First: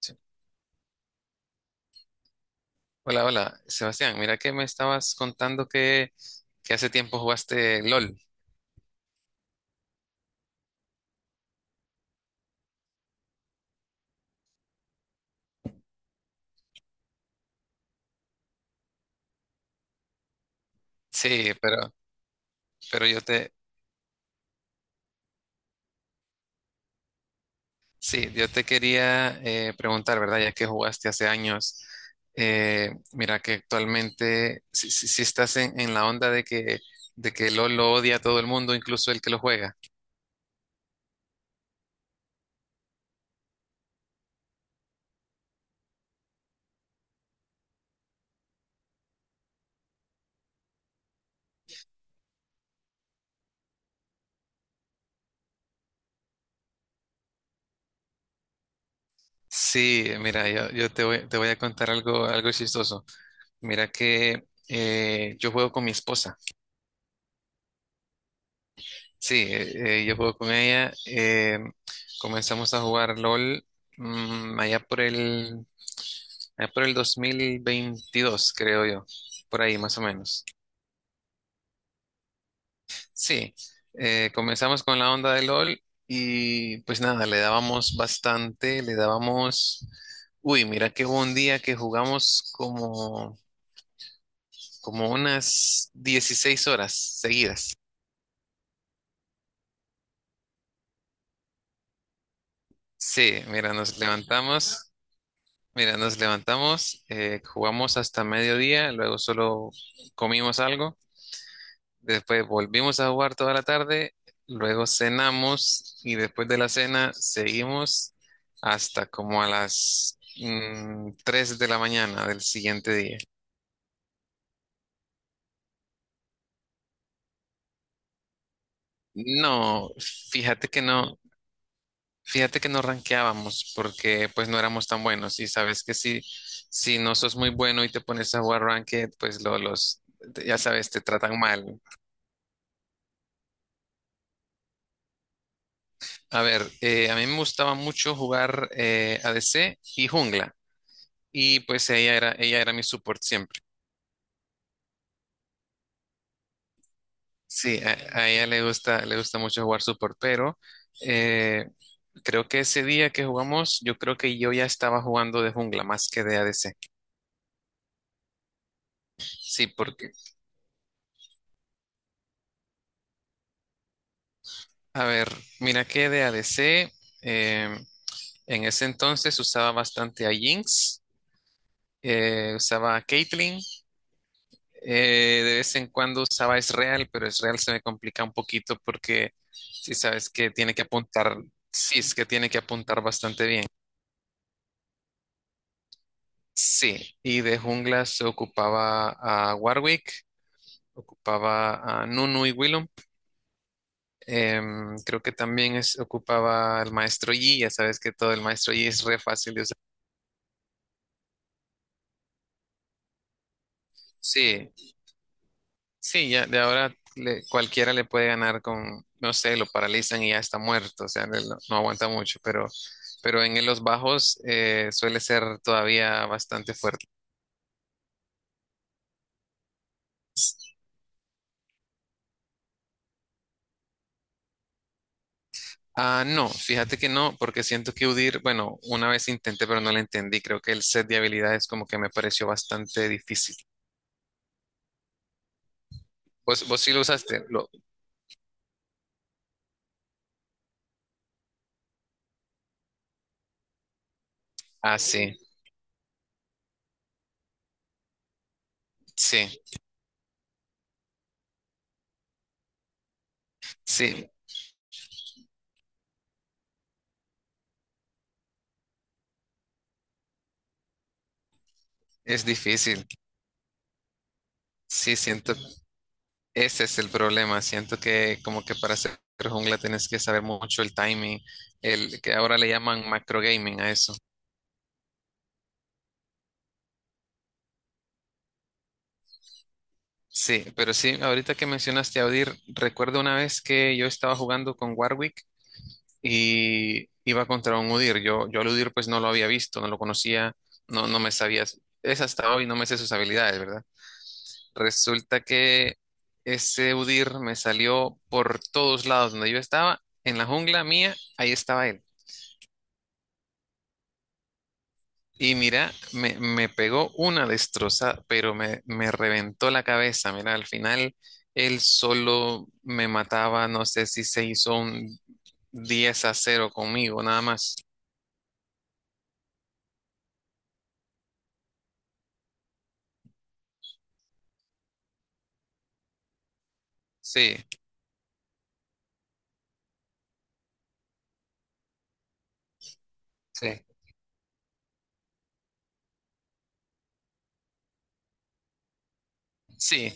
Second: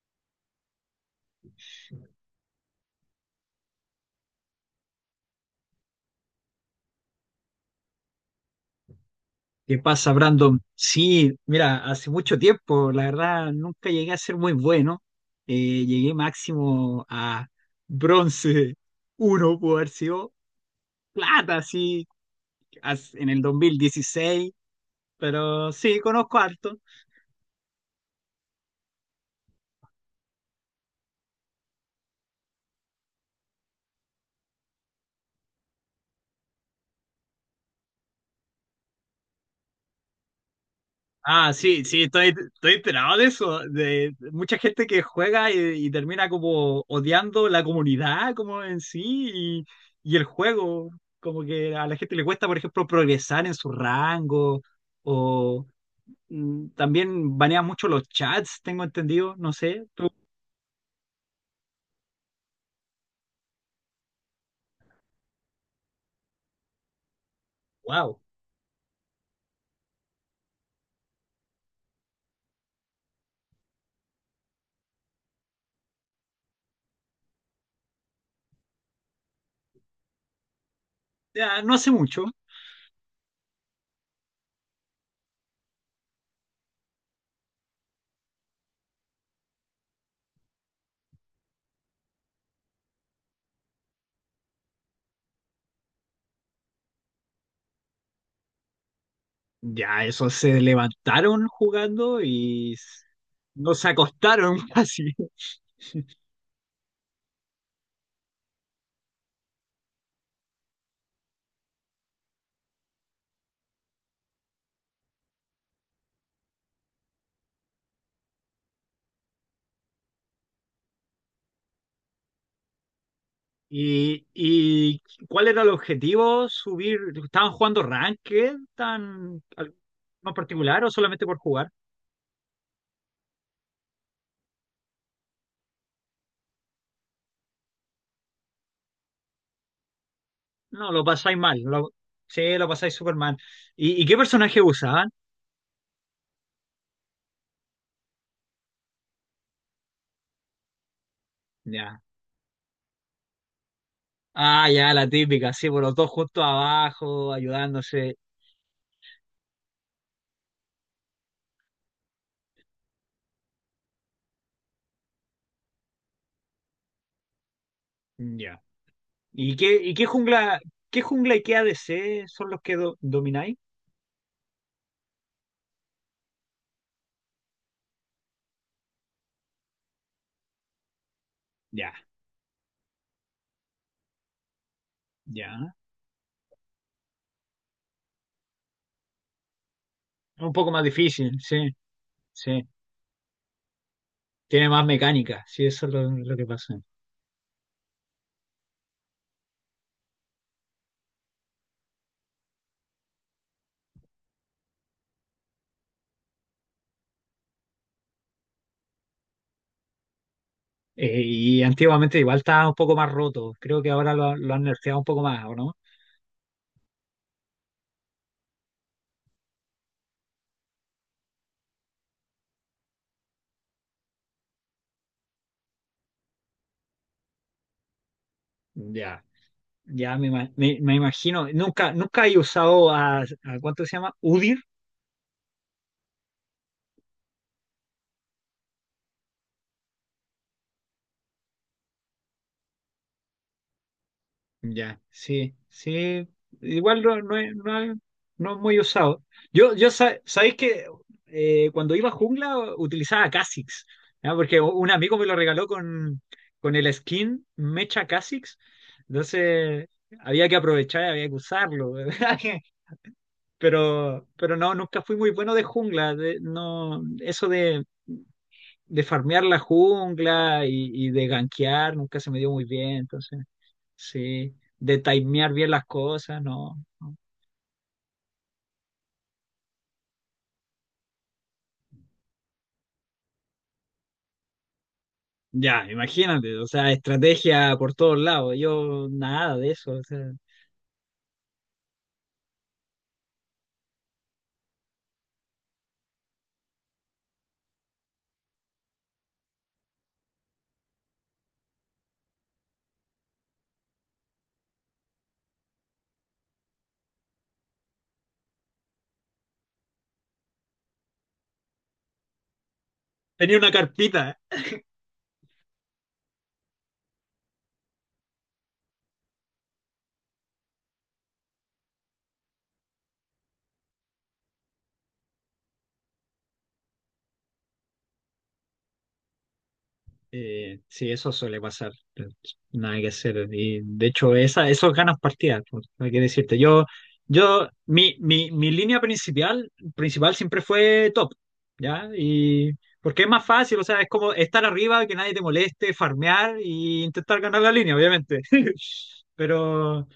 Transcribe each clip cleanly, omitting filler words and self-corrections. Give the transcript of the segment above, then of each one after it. Sí. Hola, hola, Sebastián. Mira que me estabas contando que hace tiempo jugaste LOL. ¿Qué pasa, Brandon? Sí, mira, hace mucho tiempo, la verdad, nunca llegué a ser muy bueno. Llegué máximo a bronce uno, pudo haber sido Sí, plata, pero, sí, pero yo en el te, 2016, pero sí, conozco harto. sí, yo te quería preguntar, ¿verdad? Ya que jugaste hace años, mira que actualmente si estás en la onda de que, LOL lo odia a todo el mundo, incluso el que lo juega. Ah, sí, sí, estoy enterado de eso, de mucha gente que juega y termina como odiando la comunidad como en sí y el juego, como que a la gente le cuesta, por ejemplo, progresar en su rango o también banean mucho los chats, tengo entendido, no sé. Sí, mira, yo te voy a contar algo chistoso. Mira que yo juego con mi esposa. Wow. Sí, yo juego con ella. Comenzamos a jugar LOL mm, allá por el, allá por el 2022, creo yo, por ahí más o menos. Ya, no hace mucho. Sí, comenzamos con la onda de LOL y pues nada, le dábamos bastante, le dábamos. Uy, mira que hubo un día que jugamos como unas 16 horas seguidas. Ya, eso se levantaron jugando y Sí, mira, no se nos acostaron levantamos. casi. Mira, nos levantamos, jugamos hasta mediodía, luego solo comimos algo, después volvimos a jugar toda la tarde, luego cenamos y después de la cena seguimos hasta como a las 3 de la mañana del siguiente día. Y cuál era el objetivo? ¿Subir? ¿Estaban jugando ranked tan No, en fíjate que particular o no, solamente por jugar? fíjate que no rankeábamos porque pues no éramos tan buenos y sabes que si no sos muy bueno y te pones a jugar ranked, pues los, ya sabes, No, te lo pasáis tratan mal. mal. Sí, lo pasáis súper mal. Y qué personaje usaban? A ver, a mí me gustaba mucho jugar ADC y jungla. Y pues Ya. ella era mi support siempre. Ah, ya, la típica, sí, por los dos justo abajo, Sí, a, ayudándose. a ella le gusta mucho jugar support, pero eh, creo que ese día que jugamos, yo creo que yo ya estaba jugando de jungla más que de ADC. Ya. Sí, Y qué porque, jungla y qué ADC son los que domináis? a ver, mira que de ADC, eh, en ese entonces usaba bastante a Jinx, Ya, usaba a Caitlyn. De ya. vez en cuando usaba Israel, pero Israel se me complica un poquito porque si sabes que Un poco tiene más que apuntar, difícil, sí, sí, es que tiene que sí. apuntar bastante bien. Tiene más mecánica, sí, eso es lo que pasa. Sí, y de jungla se ocupaba a Warwick, ocupaba a Nunu y Willem. Creo que también ocupaba al maestro Yi, ya sabes que todo el maestro Yi es re fácil de usar. Y antiguamente igual estaba un poco más roto. Creo que ahora lo han Sí, nerfeado un poco más, ¿o no? sí, ya de ahora cualquiera le puede ganar con, no sé, lo paralizan y ya está muerto, o sea, no, no aguanta mucho, pero en los bajos suele ser todavía bastante fuerte. Ya, ya me me imagino. Nunca, nunca he usado ¿cuánto se llama? Udir. Ah, no, fíjate que no, porque siento que UDIR, bueno, una vez intenté, pero no la entendí. Creo que el set de habilidades como que me pareció bastante difícil. Ya, sí, sí. ¿Vos sí lo Igual no, no, usaste? No es muy usado. Yo sabéis que cuando iba a jungla utilizaba Kha'Zix, ¿ya? Porque un Ah, amigo me lo sí, regaló con el skin Mecha Kha'Zix. sí, Entonces había que aprovechar, había que usarlo. Pero sí, pero no, nunca fui muy bueno de jungla, no, eso de farmear la jungla y de gankear nunca se me es dio muy bien, difícil. entonces, sí, de Sí, timear siento bien las cosas, no, ese es el no. problema. Siento que como que para hacer jungla tienes que saber mucho el timing, el que ahora le llaman macro gaming a eso. Ya, imagínate, o sea, estrategia por todos lados, yo nada de eso, o sea, Sí, pero sí, ahorita que mencionaste a Udyr, recuerdo una vez que yo estaba jugando con Warwick y iba contra un Udyr. Yo al Udyr pues no lo había visto, no lo conocía, no, no me sabía. Es hasta hoy, no me sé sus habilidades, ¿verdad? Resulta que ese Udyr me salió por todos lados donde yo estaba, en la jungla mía, ahí estaba él. tenía una carpita. Y mira, me pegó una destrozada, pero me reventó la cabeza. Mira, al final él solo me mataba, no sé si se hizo un 10-0 conmigo, nada más. Sí, eso suele pasar. Nada que hacer. Y de hecho, esos ganas partidas, pues, no hay que decirte. Yo, Sí, yo, mi, mi, mi línea principal, principal siempre fue top, ¿ya? Y porque es más fácil, o sí. sea, es como estar arriba, que nadie te moleste, farmear y intentar ganar la línea, obviamente. Pero Sí,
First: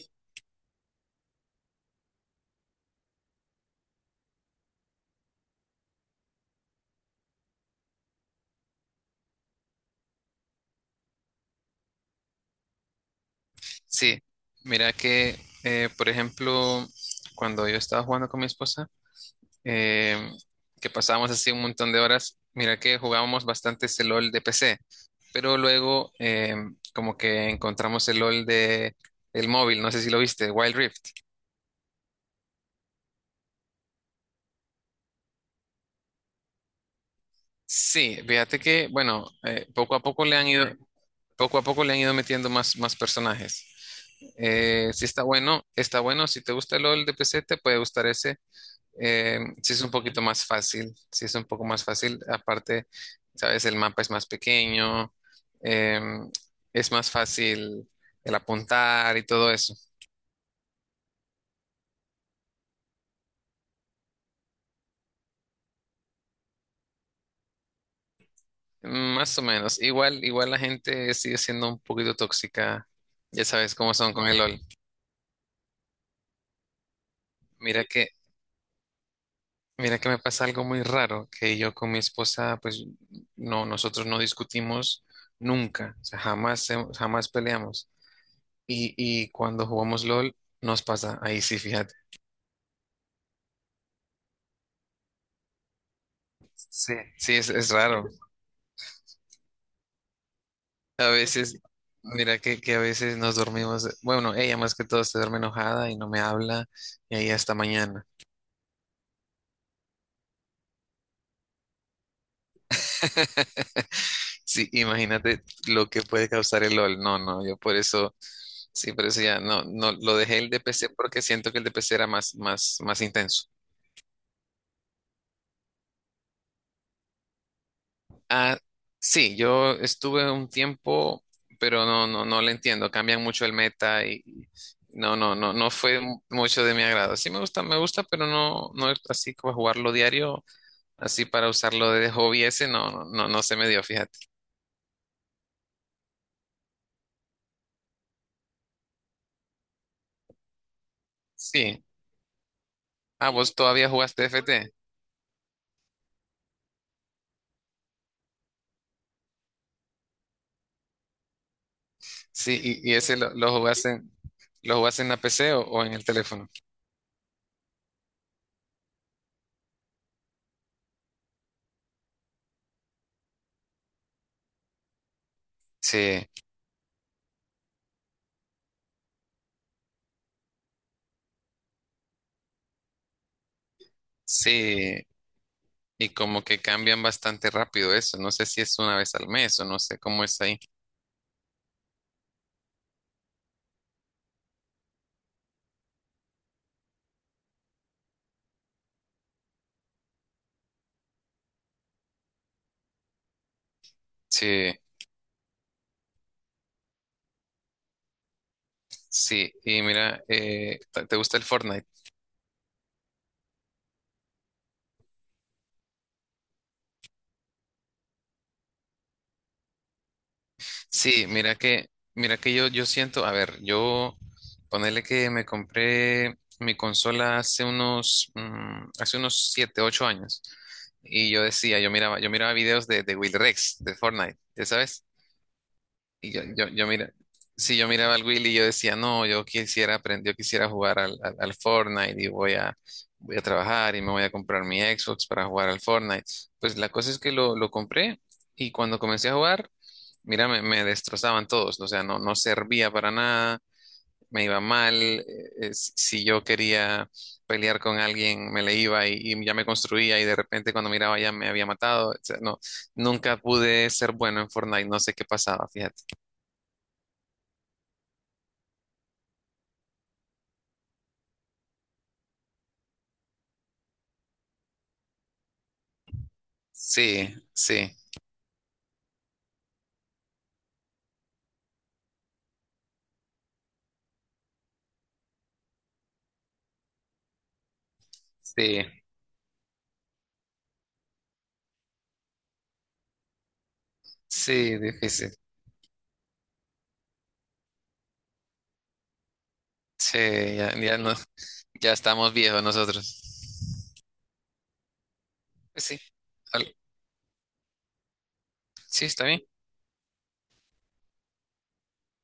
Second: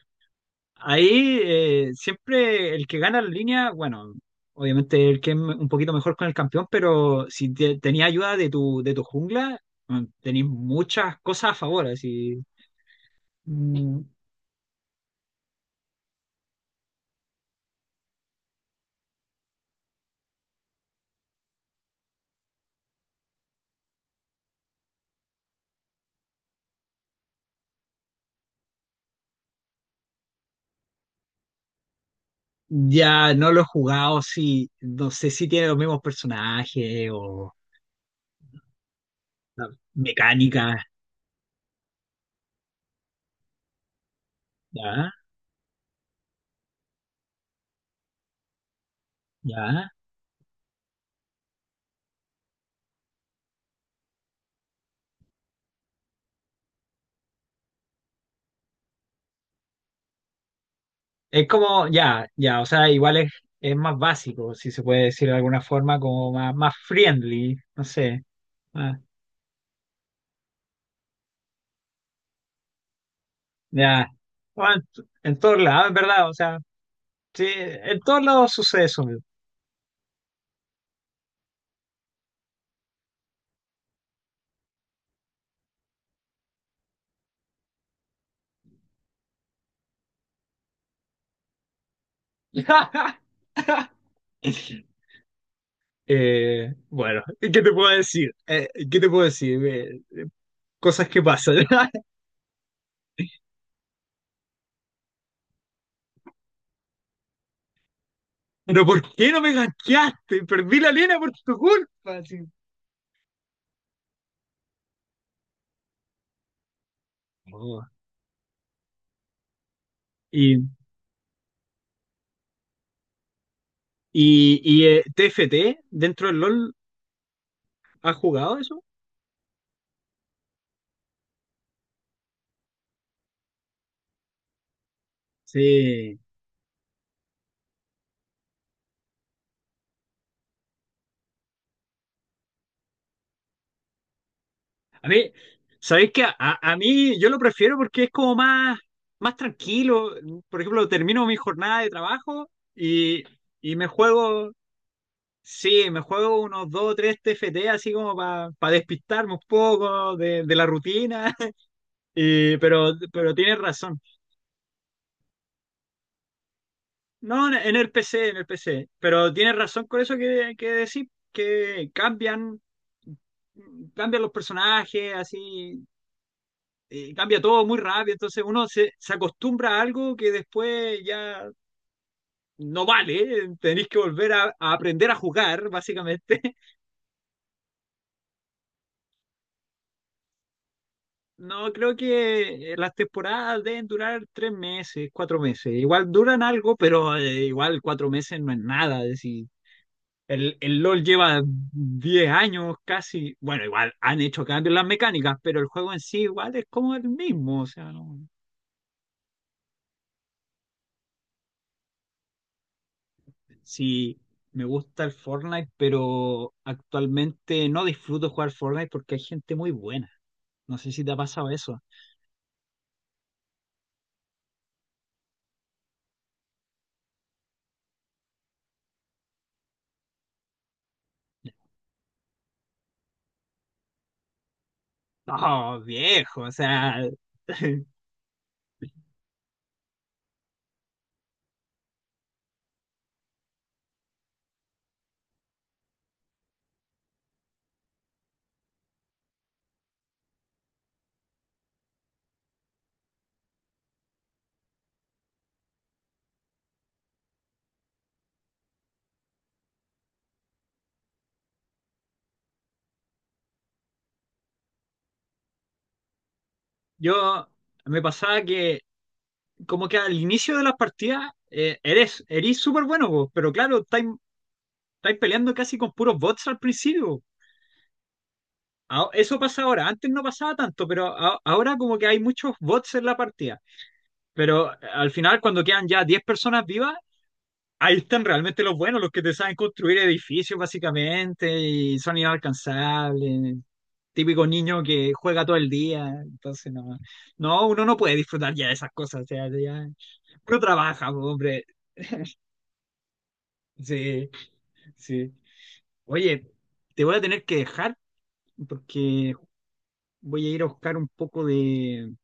ahí siempre el que gana la línea, bueno, obviamente el que es un poquito mejor con el campeón, pero si tenía ayuda de tu jungla, tenías muchas cosas a favor. Así. Mm, sí. Mira que, por ejemplo, cuando yo estaba jugando con mi esposa, eh, que pasábamos así un montón de horas. Mira que jugábamos bastante ese LOL de PC, pero luego como que encontramos el LOL de el móvil, no sé si lo viste, Wild Rift. ya no lo he jugado, sí, no sé si tiene los mismos personajes o Sí, fíjate que, bueno, la mecánica, poco a poco le han ido metiendo más personajes. Sí ya, está bueno, está bueno. Si te gusta el LOL de PC, te puede gustar ese. Sí es ya. un poquito más fácil, sí es un poco más fácil. Aparte, sabes, el mapa es más pequeño, em, es más fácil el apuntar y todo eso. Es como, ya, ya, o sea, igual es más básico, si se puede decir de alguna forma, como más friendly, no sé. Más o menos. Igual la gente sigue siendo un poquito tóxica. Ya sabes cómo Ya, son con el LOL. bueno, en todos lados, en verdad, o sea, sí, Mira en que, todos lados sucede eso mismo. mira que me pasa algo muy raro, que yo con mi esposa, pues no, nosotros no discutimos nunca, o sea, jamás, jamás peleamos. Y cuando jugamos LOL, nos pasa ahí sí, fíjate. Sí, Bueno, sí, ¿qué es te puedo raro. decir? ¿Qué te puedo decir? Cosas A que pasan. veces, mira que a veces nos dormimos, bueno, ella más que todo se duerme enojada y no me habla y ahí hasta mañana. Pero ¿por qué no me ganchaste? Perdí la línea por tu culpa, así. Sí, imagínate lo que puede causar el LOL. No, no, yo por Oh. eso, sí, por eso ya no, no, lo dejé el Y, DPC porque siento que el DPC era más, más, más intenso. Y TFT, dentro del LOL, ¿has jugado Ah, eso? sí, yo estuve un tiempo, pero no, no, no le entiendo. Cambian mucho el meta y no, no, no, no fue Sí. Mucho de mi agrado. Sí me gusta, pero no, no es así como jugarlo diario, así para usarlo de hobby ese, no, no, no, no se me dio, fíjate. A mí, ¿sabéis qué? A mí yo lo prefiero porque es como más tranquilo. Por ejemplo, termino mi jornada Sí. de trabajo y, Ah, vos y todavía jugaste FT. sí, me juego unos dos o tres TFT así como para despistarme un poco de la rutina. Y, Sí, y, pero, y ese pero lo tienes jugaste, razón. Lo jugaste en la PC o en el teléfono. No, en el PC, en el PC. Pero tienes razón con eso que decís, que cambian los personajes, así. Sí, Cambia todo muy rápido, entonces uno se acostumbra a algo que después ya no vale, tenéis que volver a sí. aprender a jugar, Y básicamente. como que cambian bastante rápido eso. No sé si es una vez al mes o no sé cómo es ahí. No, creo que las temporadas deben durar 3 meses, 4 meses. Igual duran algo, pero igual 4 meses no es nada. Es decir, el LOL lleva 10 años casi. Bueno, igual han hecho cambios en Sí. las mecánicas, pero el juego en sí igual es como el mismo. O sea, no. Sí, y mira, ¿te gusta el Fortnite? Sí, me gusta el Fortnite, pero actualmente no disfruto jugar Fortnite porque hay gente muy buena. No sé si te ha Sí, pasado mira eso. que, mira que yo siento, a ver, yo ponerle que me compré mi consola hace unos 7 8 años. Y yo decía, yo miraba videos de Will Rex, de Fortnite, ¿ya sabes? No, Y yo, viejo, o yo, yo sea. mira, si yo miraba al Willy, yo decía, no, yo quisiera aprender, yo quisiera jugar al Fortnite y voy a trabajar y me voy a comprar mi Xbox para jugar al Fortnite. Pues la cosa es que lo compré y cuando comencé a jugar, mira, me destrozaban todos, o sea, no, no servía para nada, me iba mal, eh, si si yo quería pelear con alguien, me le iba y ya me construía y de repente cuando miraba ya me había matado, o sea, no, nunca pude ser bueno en Fortnite, no sé qué pasaba, fíjate. Yo me pasaba que como que al inicio de las partidas eres súper bueno, vos, pero claro, estáis peleando casi con puros bots al principio. Sí, sí, Ah, eso pasa ahora, antes no pasaba tanto, pero ahora como que hay muchos bots en la partida. Pero al final, cuando quedan ya 10 personas vivas, ahí están realmente los sí, buenos, los que te saben construir edificios básicamente y son inalcanzables. Típico sí, niño que difícil. juega todo el día. Entonces, no, no, uno no puede disfrutar ya de esas cosas. O sea, ya, Sí, uno ya, ya trabaja, no, po, hombre. ya estamos viejos nosotros. Sí, sí. Pues sí, Oye, al- te voy a tener que dejar sí, está porque bien. voy a ir a buscar un poco de...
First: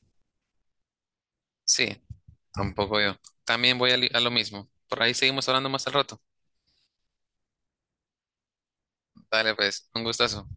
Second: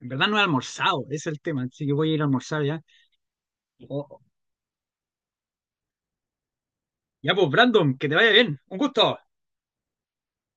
En verdad no he almorzado, ese es el tema, así que Sí, voy a ir a almorzar ya. tampoco yo. También voy a, Oh, a lo mismo. Por ahí seguimos hablando más al rato. ya pues, Brandon, que te vaya bien. Un gusto. Dale, pues, un gustazo.